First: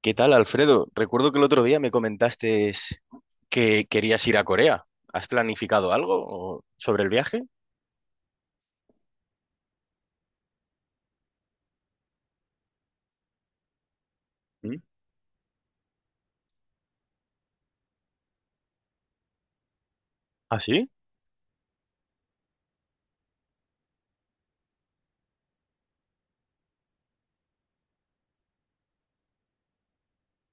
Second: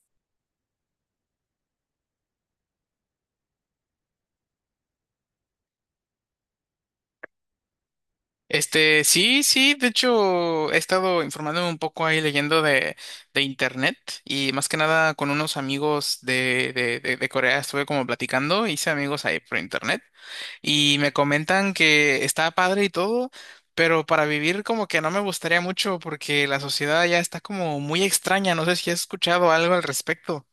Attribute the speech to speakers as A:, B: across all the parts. A: ¿Qué tal, Alfredo? Recuerdo que el otro día me comentaste que querías ir a Corea. ¿Has planificado algo sobre el viaje?
B: Sí, sí, de hecho he estado informándome un poco ahí leyendo de internet y más
A: ¿Mm?
B: que nada con unos amigos de Corea estuve como platicando, hice amigos ahí por internet
A: ¿Ah, sí?
B: y me comentan que está padre y todo, pero para vivir como que no me gustaría mucho porque la sociedad ya está como muy extraña, no sé si has escuchado algo al respecto.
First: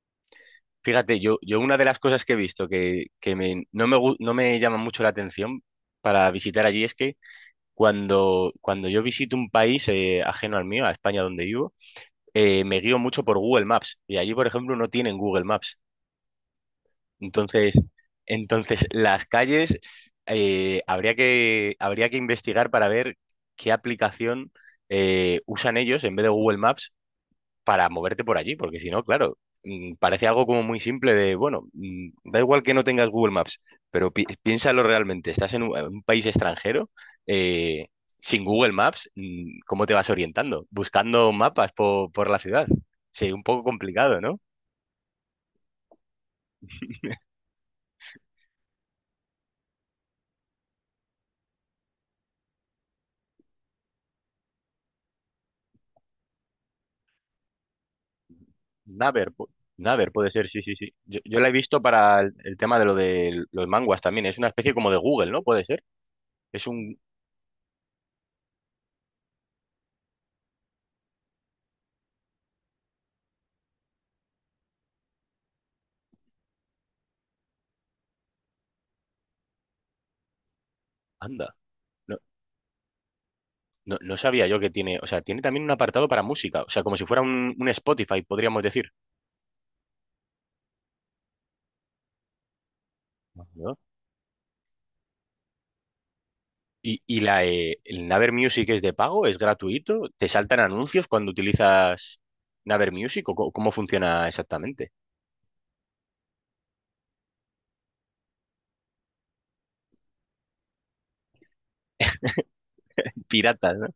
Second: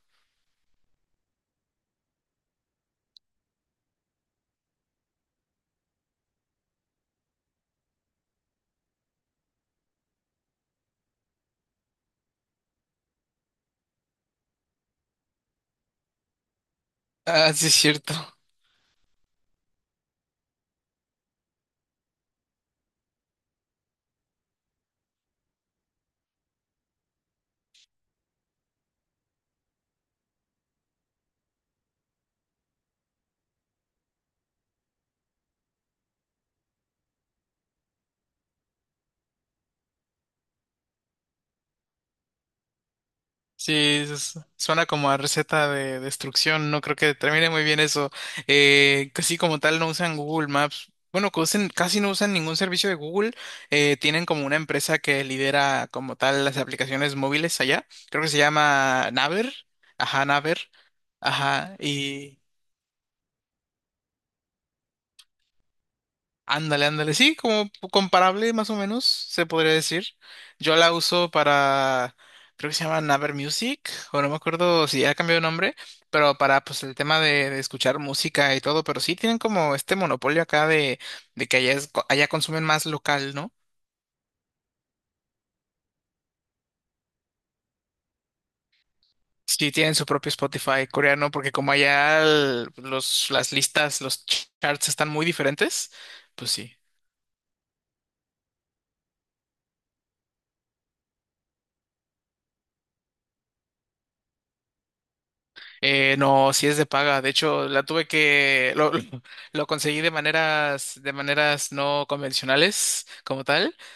A: Fíjate, yo una de las cosas que he visto que no me llama mucho la atención para visitar allí es que cuando yo visito un país ajeno al mío, a España donde vivo, me guío mucho por Google Maps. Y allí, por ejemplo, no tienen Google Maps.
B: Ah, sí,
A: Entonces,
B: es cierto.
A: entonces, las calles habría que investigar para ver qué aplicación usan ellos en vez de Google Maps para moverte por allí, porque si no, claro, parece algo como muy simple de, bueno, da igual que no tengas Google Maps, pero piénsalo realmente, estás en un, país extranjero, eh, sin Google Maps, ¿cómo te vas orientando? Buscando mapas por la ciudad. Sí, un poco
B: Sí,
A: complicado, ¿no?
B: suena como a receta de destrucción, no creo que termine muy bien eso. Casi como tal no usan Google Maps. Bueno, casi no usan ningún servicio de Google. Tienen como una empresa que lidera como tal las aplicaciones móviles allá. Creo que se llama
A: Naver, pu-
B: Naver.
A: Naver
B: Ajá,
A: puede ser,
B: Naver.
A: sí, sí, sí. Yo la he
B: Ajá,
A: visto para el,
B: y...
A: el tema de lo de los manguas también. Es una especie como de Google, ¿no? Puede ser. Es
B: Ándale,
A: un.
B: ándale, sí, como comparable más o menos, se podría decir. Yo la uso creo que se llama Naver Music, o no me acuerdo si ya cambió de nombre, pero para pues el tema de escuchar música y todo, pero sí tienen como este monopolio acá de
A: Anda.
B: que allá,
A: No,
B: allá consumen más local, ¿no?
A: no, no sabía yo que tiene. O sea, tiene también un apartado para música. O sea, como si fuera un Spotify, podríamos decir.
B: Sí tienen su propio Spotify coreano, porque como allá las
A: ¿No?
B: listas, los charts están muy diferentes, pues sí.
A: Y el Naver Music es de pago, es gratuito. ¿Te saltan anuncios cuando utilizas Naver Music? ¿O cómo funciona exactamente?
B: No, sí es de paga. De hecho, la tuve que lo conseguí de maneras no convencionales como tal.
A: Piratas, ¿no?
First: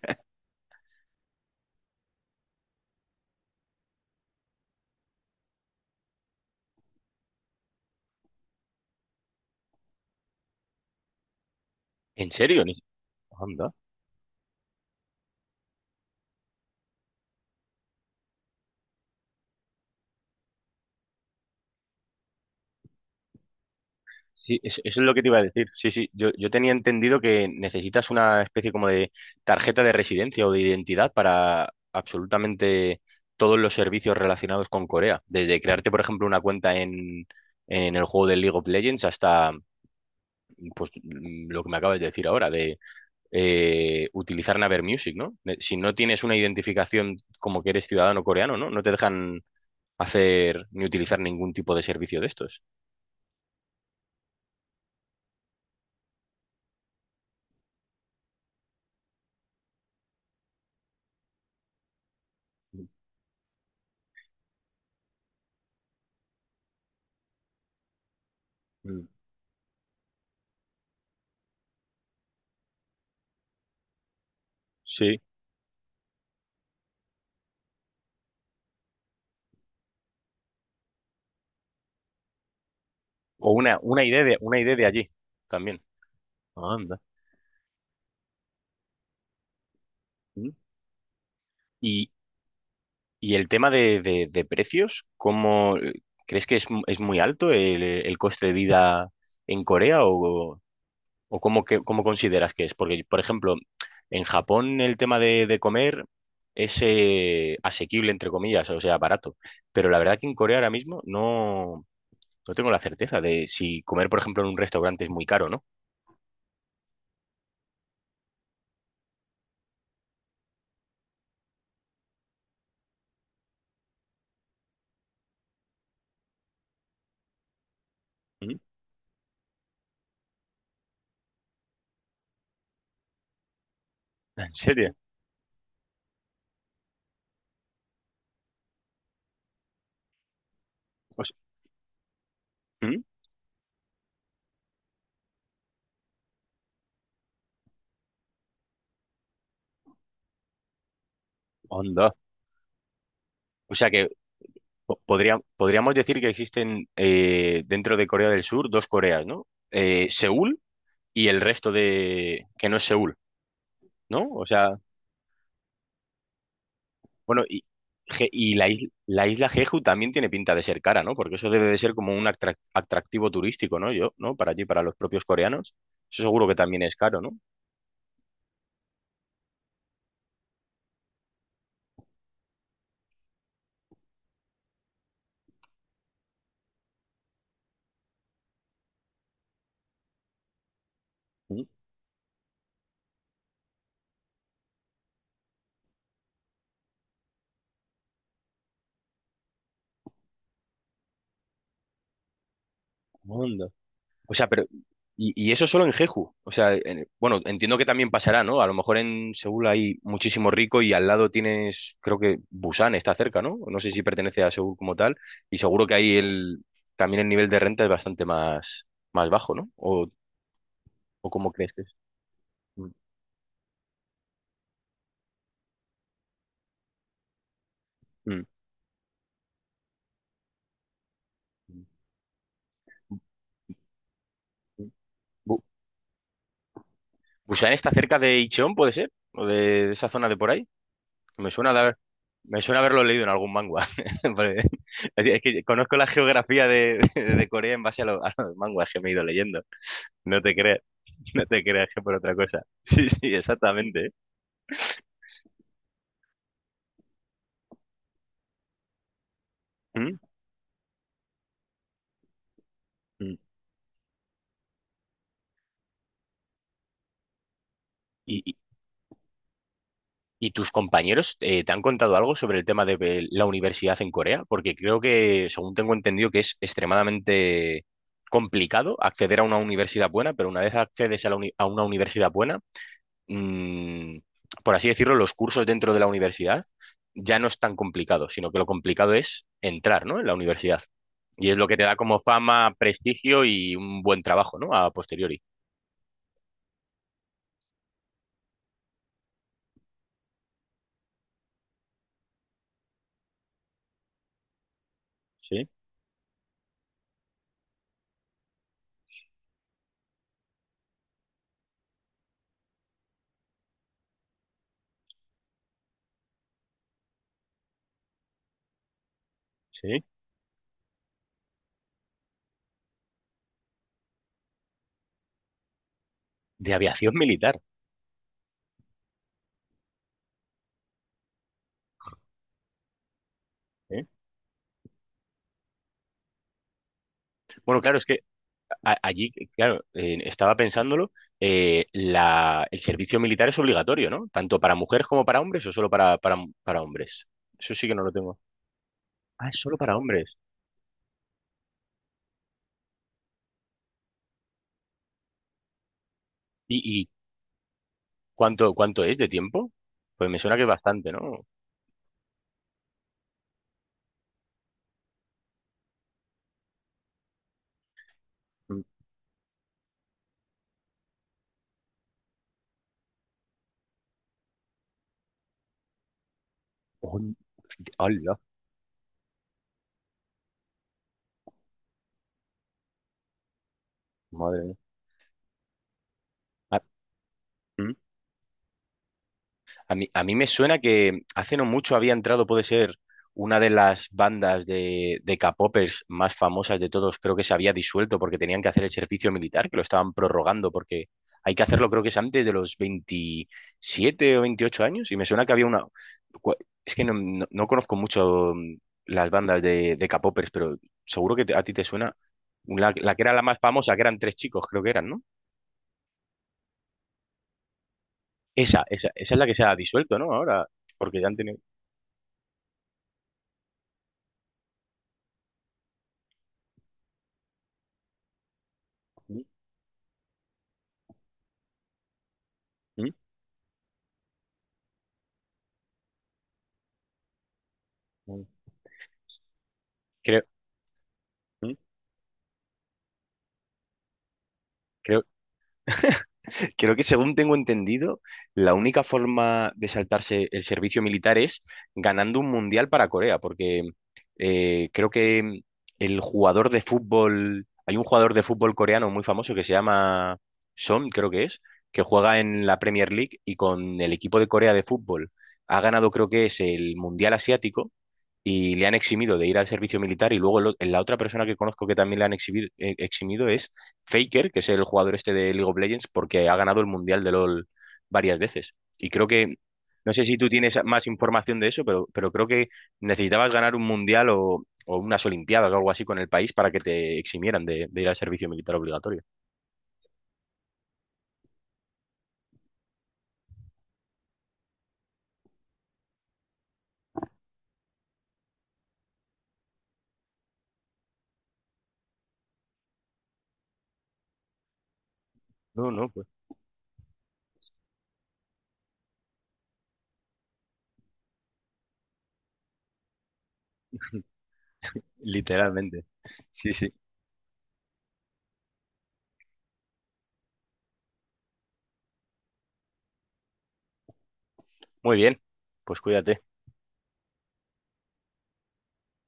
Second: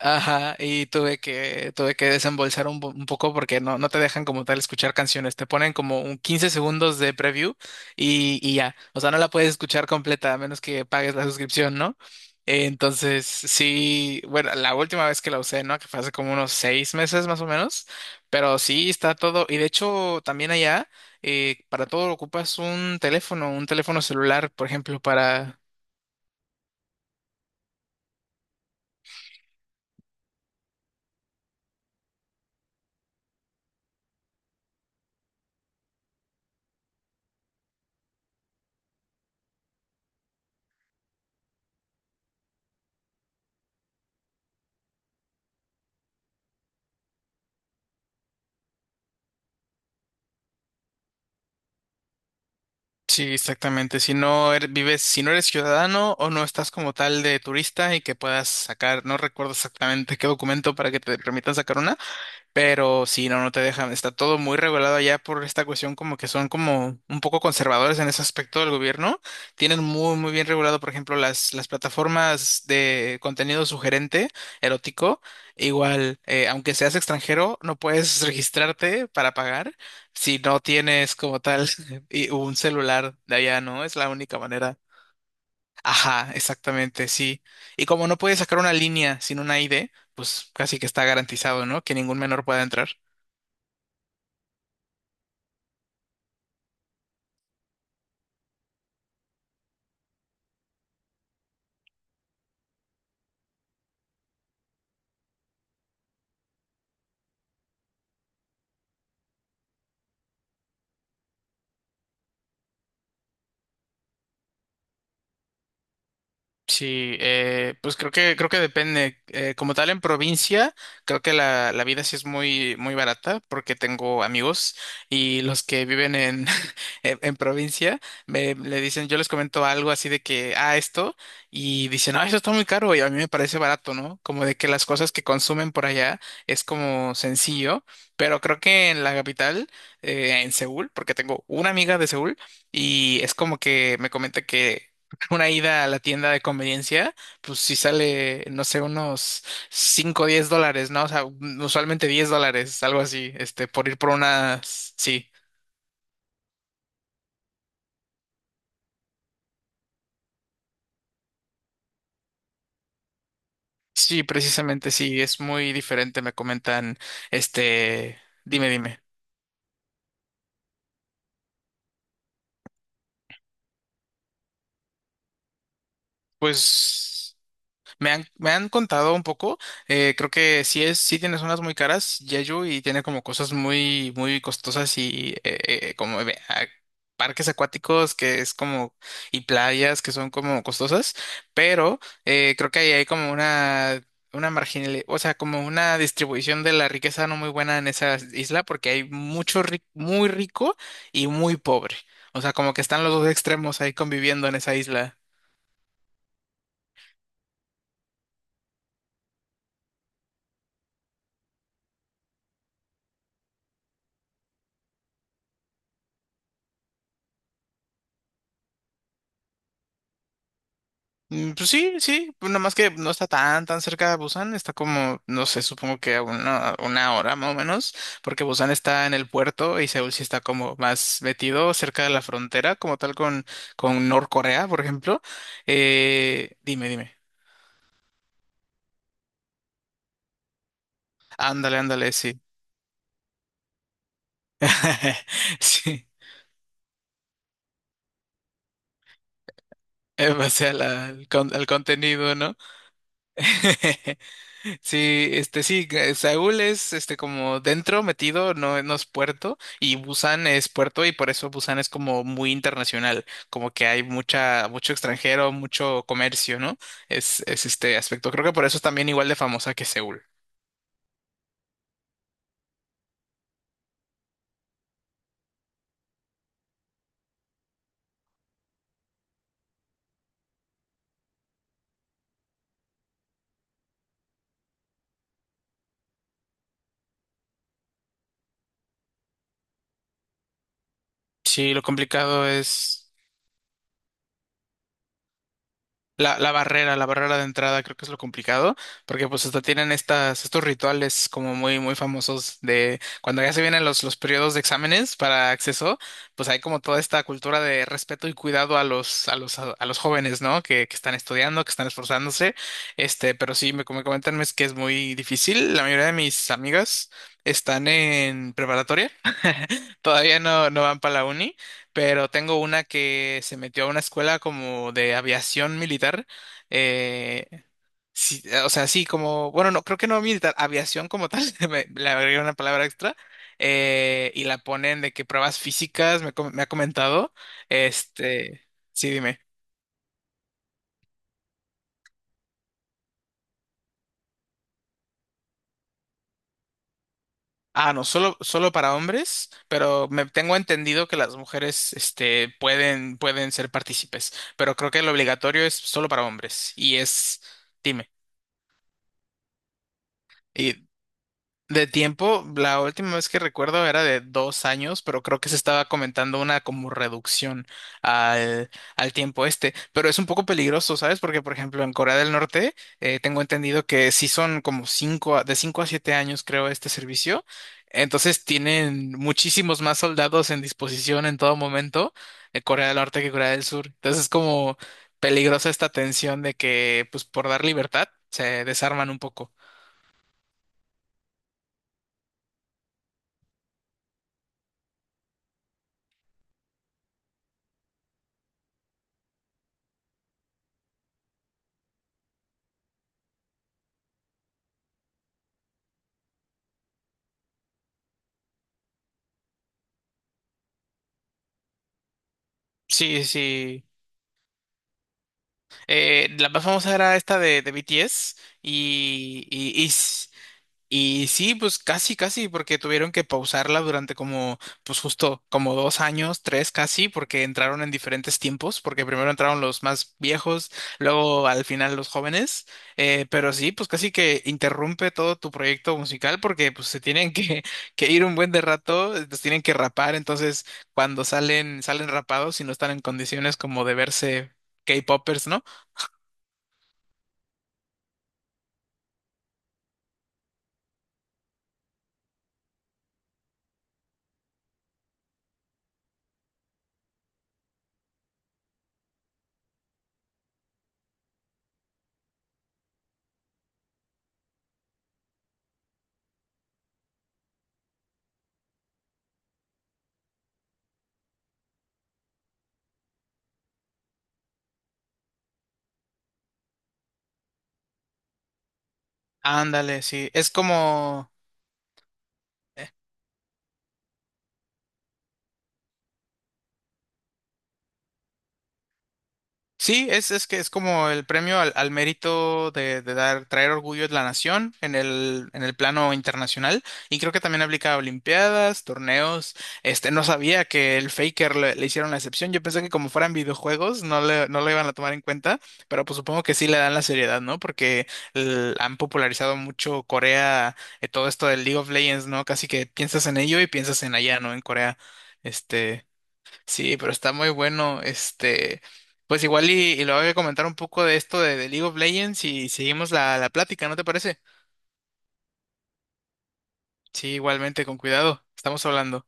B: Ajá, y tuve que desembolsar un poco porque no te dejan como tal escuchar canciones, te ponen como un 15 segundos de preview y ya, o sea, no la puedes escuchar completa a menos que pagues la suscripción, ¿no?
A: ¿En serio? Ni-
B: Entonces,
A: Anda.
B: sí, bueno, la última vez que la usé, ¿no? Que fue hace como unos 6 meses más o menos, pero sí está todo, y de hecho también allá, para todo ocupas un teléfono celular,
A: Sí,
B: por
A: eso
B: ejemplo,
A: es lo que te iba a
B: para.
A: decir. Sí, sí, yo tenía entendido que necesitas una especie como de tarjeta de residencia o de identidad para absolutamente todos los servicios relacionados con Corea. Desde crearte, por ejemplo, una cuenta en, el juego de League of Legends hasta pues, lo que me acabas de decir ahora, de utilizar Naver Music, ¿no? Si no tienes una identificación como que eres ciudadano coreano, ¿no? No te dejan hacer ni utilizar ningún tipo de servicio de estos.
B: Sí, exactamente. Si no eres ciudadano o no estás como tal de turista y que puedas sacar, no recuerdo exactamente qué documento para que te permitan sacar una. Pero sí, no te dejan. Está todo muy regulado allá por esta cuestión, como que son como un poco conservadores en ese aspecto del
A: Mm.
B: gobierno. Tienen muy, muy bien regulado, por ejemplo, las plataformas de contenido sugerente,
A: Sí.
B: erótico. Igual, aunque seas extranjero, no puedes registrarte para pagar si no tienes como tal y un celular de
A: O
B: allá,
A: una,
B: ¿no? Es
A: una
B: la
A: idea de,
B: única
A: una idea
B: manera.
A: de allí también.
B: Ajá,
A: Anda.
B: exactamente, sí. Y como no puedes sacar una línea sin una ID,
A: ¿Mm?
B: pues casi que está garantizado, ¿no? Que
A: Y,
B: ningún menor pueda entrar.
A: y el tema de precios, ¿cómo crees que es, es muy alto el coste de vida en Corea o cómo, cómo consideras que es? Porque, por ejemplo, en Japón el tema de comer es asequible, entre comillas, o sea, barato. Pero la verdad que en Corea ahora mismo no tengo la certeza de si comer, por ejemplo, en un restaurante es muy caro, ¿no?
B: Sí, pues creo que depende. Como tal en provincia, creo que la vida sí es muy muy barata porque tengo amigos y los que viven en en provincia me
A: ¿Mm?
B: le dicen, yo les comento algo así de que ah esto y dicen, ah, eso está muy caro y a mí me parece barato, ¿no? Como
A: ¿En
B: de que las
A: serio?
B: cosas que consumen por allá es como sencillo, pero creo que en la capital, en Seúl, porque
A: Hos-
B: tengo una amiga de Seúl
A: ¿Mm?
B: y es como que me comenta que una ida a la tienda de conveniencia, pues si sale, no sé, unos cinco o 10 dólares, ¿no? O sea, usualmente
A: Onda.
B: $10, algo así,
A: O
B: por
A: sea
B: ir
A: que
B: por unas, sí,
A: Podríamos decir que existen dentro de Corea del Sur dos Coreas, ¿no? Seúl y el resto de que no es Seúl,
B: sí,
A: ¿no? O sea,
B: precisamente, sí, es muy diferente, me comentan,
A: bueno, y,
B: este,
A: Y
B: dime, dime.
A: la isla Jeju también tiene pinta de ser cara, ¿no? Porque eso debe de ser como un atractivo turístico, ¿no? Yo, ¿no? Para allí, para los propios coreanos. Eso seguro que también es
B: Pues...
A: caro, ¿no?
B: Me han contado un poco, creo que sí es, sí tiene zonas muy caras, Jeju, y tiene como cosas muy, muy costosas y eh, como ve- a- parques acuáticos que es como, y playas que son como costosas, pero creo que ahí hay como una marginal, o sea, como una distribución de la riqueza no muy buena en esa isla, porque hay muy rico y muy pobre. O sea, como que están los dos
A: Mm,
B: extremos ahí
A: O sea,
B: conviviendo en
A: pero.
B: esa isla.
A: Y eso solo en Jeju. O sea, bueno, entiendo que también pasará, ¿no? A lo mejor en Seúl hay muchísimo rico y al lado tienes, creo que Busan está cerca, ¿no? No sé si pertenece a Seúl como tal. Y seguro que ahí también el nivel de renta es bastante más bajo, ¿no? ¿O cómo
B: Pues
A: crees que es?
B: sí, sí, pues nada más
A: Mm,
B: que no está tan, tan cerca de Busan, está como, no sé, supongo que a una hora más o menos,
A: mm,
B: porque Busan está en el puerto y Seúl sí está como más metido
A: mm.
B: cerca de la frontera, como tal con Norcorea, por
A: Mm.
B: ejemplo.
A: Bu-
B: Dime, dime.
A: ¿Busan está cerca de Incheon, puede ser? ¿O de esa zona de por ahí? Que me suena
B: Ándale,
A: la.
B: ándale, sí.
A: Me suena haberlo leído en algún manga. Porque es que conozco
B: Sí,
A: la geografía de Corea en base a los mangas que me he ido leyendo.
B: en
A: No te
B: base a
A: creas,
B: la- al,
A: no
B: con-
A: te
B: al
A: creas que por otra
B: contenido, ¿no?
A: cosa. Sí, sí, exactamente. ¿Eh?
B: Sí, sí, que Seúl es como dentro metido, no, no es puerto, y Busan es puerto, y por eso Busan es como muy internacional,
A: Mm. Mm.
B: como que hay mucha, mucho extranjero, mucho comercio, ¿no? Es este aspecto.
A: ¿Y,
B: Creo que
A: y-
B: por eso es también igual de famosa que Seúl.
A: y tus compañeros te han contado algo sobre el tema de la universidad en Corea? Porque creo que, según tengo entendido, que es extremadamente complicado acceder a una universidad buena, pero una vez accedes a una universidad buena, mm, por así decirlo, los cursos dentro de la universidad ya no es tan complicado, sino que lo complicado es entrar, ¿no? En la universidad. Y es lo
B: Sí,
A: que
B: lo
A: te da como
B: complicado
A: fama,
B: es.
A: prestigio y un buen trabajo, ¿no? A posteriori.
B: La barrera de entrada creo que es lo complicado, porque pues hasta tienen estos rituales como muy, muy famosos de cuando ya se vienen los periodos de exámenes para
A: Sí,
B: acceso, pues hay como toda esta cultura de respeto y cuidado a los jóvenes, ¿no? Que están estudiando, que están esforzándose, pero sí, como comentan, es que es muy difícil. La mayoría de mis amigas están en preparatoria,
A: sí.
B: todavía no van para la uni, pero tengo una que se metió a una escuela como de aviación militar.
A: De aviación
B: eh,
A: militar.
B: sí, o sea, sí, como, bueno, no, creo que no militar, aviación como tal, le agregué una palabra extra.
A: ¿Eh?
B: Y la ponen de que pruebas físicas, me ha comentado.
A: Bueno, claro, es que
B: Este, sí,
A: allí,
B: dime.
A: claro, estaba pensándolo, el servicio militar es obligatorio, ¿no? Tanto para mujeres como para hombres o solo para hombres. Eso sí
B: Ah,
A: que no
B: no,
A: lo tengo.
B: solo para
A: Ah,
B: hombres,
A: es solo para
B: pero me
A: hombres.
B: tengo entendido que las mujeres, pueden ser partícipes, pero creo que lo obligatorio es solo para hombres. Y
A: ¿Y,
B: es, dime.
A: ¿cuánto es de tiempo? Pues me suena que es bastante, ¿no?
B: De tiempo, la última vez que recuerdo era de 2 años, pero creo que se estaba comentando una como reducción al,
A: Mm,
B: al tiempo este. Pero es un poco peligroso, ¿sabes? Porque, por ejemplo, en Corea del Norte tengo entendido que sí son como de 5 a 7 años, creo, este
A: hol-
B: servicio.
A: ¡Hala!
B: Entonces tienen muchísimos más soldados en disposición en todo momento en Corea del Norte que Corea del Sur. Entonces es
A: Madre mía.
B: como peligrosa esta tensión de que, pues, por dar
A: Ah,
B: libertad, se desarman un poco.
A: a mí me suena que hace no mucho había entrado, puede ser, una de las bandas de K-popers más famosas de todos. Creo que se había disuelto porque tenían que hacer el servicio militar, que lo estaban prorrogando porque hay que hacerlo, creo que es antes de los 27 o 28 años. Y me suena que había una. Cua- Es que no- conozco mucho las bandas de K-popers, pero seguro que a ti te suena la que
B: Sí,
A: era la más
B: sí.
A: famosa, que eran tres chicos, creo que eran, ¿no?
B: La más famosa era esta de BTS
A: Esa es la
B: y,
A: que se ha
B: y, y,
A: disuelto,
B: s-
A: ¿no? Ahora, porque
B: y
A: ya han
B: sí,
A: tenido.
B: pues casi, casi, porque tuvieron que pausarla durante como, pues justo como 2 años, tres casi, porque entraron en diferentes tiempos, porque primero entraron los más viejos, luego al final los jóvenes,
A: ¿Mm?
B: pero sí, pues casi que interrumpe todo tu proyecto musical porque pues se tienen que, que ir un
A: ¿Mm?
B: buen de rato, los tienen que rapar,
A: Creo.
B: entonces cuando
A: ¿Mm?
B: salen, salen rapados y no están en condiciones como de verse
A: creo,
B: K-popers, ¿no?
A: creo que según tengo entendido, la única forma de saltarse el servicio militar es ganando un mundial para Corea, porque creo que el jugador de fútbol, hay un jugador de fútbol coreano muy famoso que se llama Son, creo que es, que juega en la Premier League y con el equipo de Corea de fútbol ha ganado, creo que es el mundial asiático y le han eximido de ir al servicio militar y luego la otra persona que conozco que también le han eximido es Faker, que es el jugador este de League of Legends porque ha ganado el Mundial de LoL varias veces. Y creo que,
B: Ándale,
A: no sé
B: sí,
A: si tú
B: es
A: tienes más
B: como,
A: información de eso, pero, creo que necesitabas ganar un Mundial o unas Olimpiadas o algo así con el país para que te eximieran de ir al servicio militar obligatorio.
B: sí, es que es como el premio al mérito de dar, traer orgullo de la nación en el plano internacional, y creo que también aplica a olimpiadas, torneos, no sabía que el Faker le hicieron la excepción, yo pensé que como fueran videojuegos no lo iban a tomar en cuenta,
A: No,
B: pero
A: no,
B: pues
A: pues
B: supongo que sí le dan la seriedad, ¿no? Porque han popularizado mucho Corea, todo esto del League of Legends, ¿no? Casi que piensas en ello y piensas en allá, ¿no? En Corea,
A: literalmente.
B: este...
A: Sí, sí.
B: Sí, pero está muy bueno. Pues igual y lo voy a comentar un poco de esto de League of Legends y seguimos la plática, ¿no te parece?
A: Muy bien, pues cuídate.
B: Sí, igualmente, con cuidado. Estamos hablando.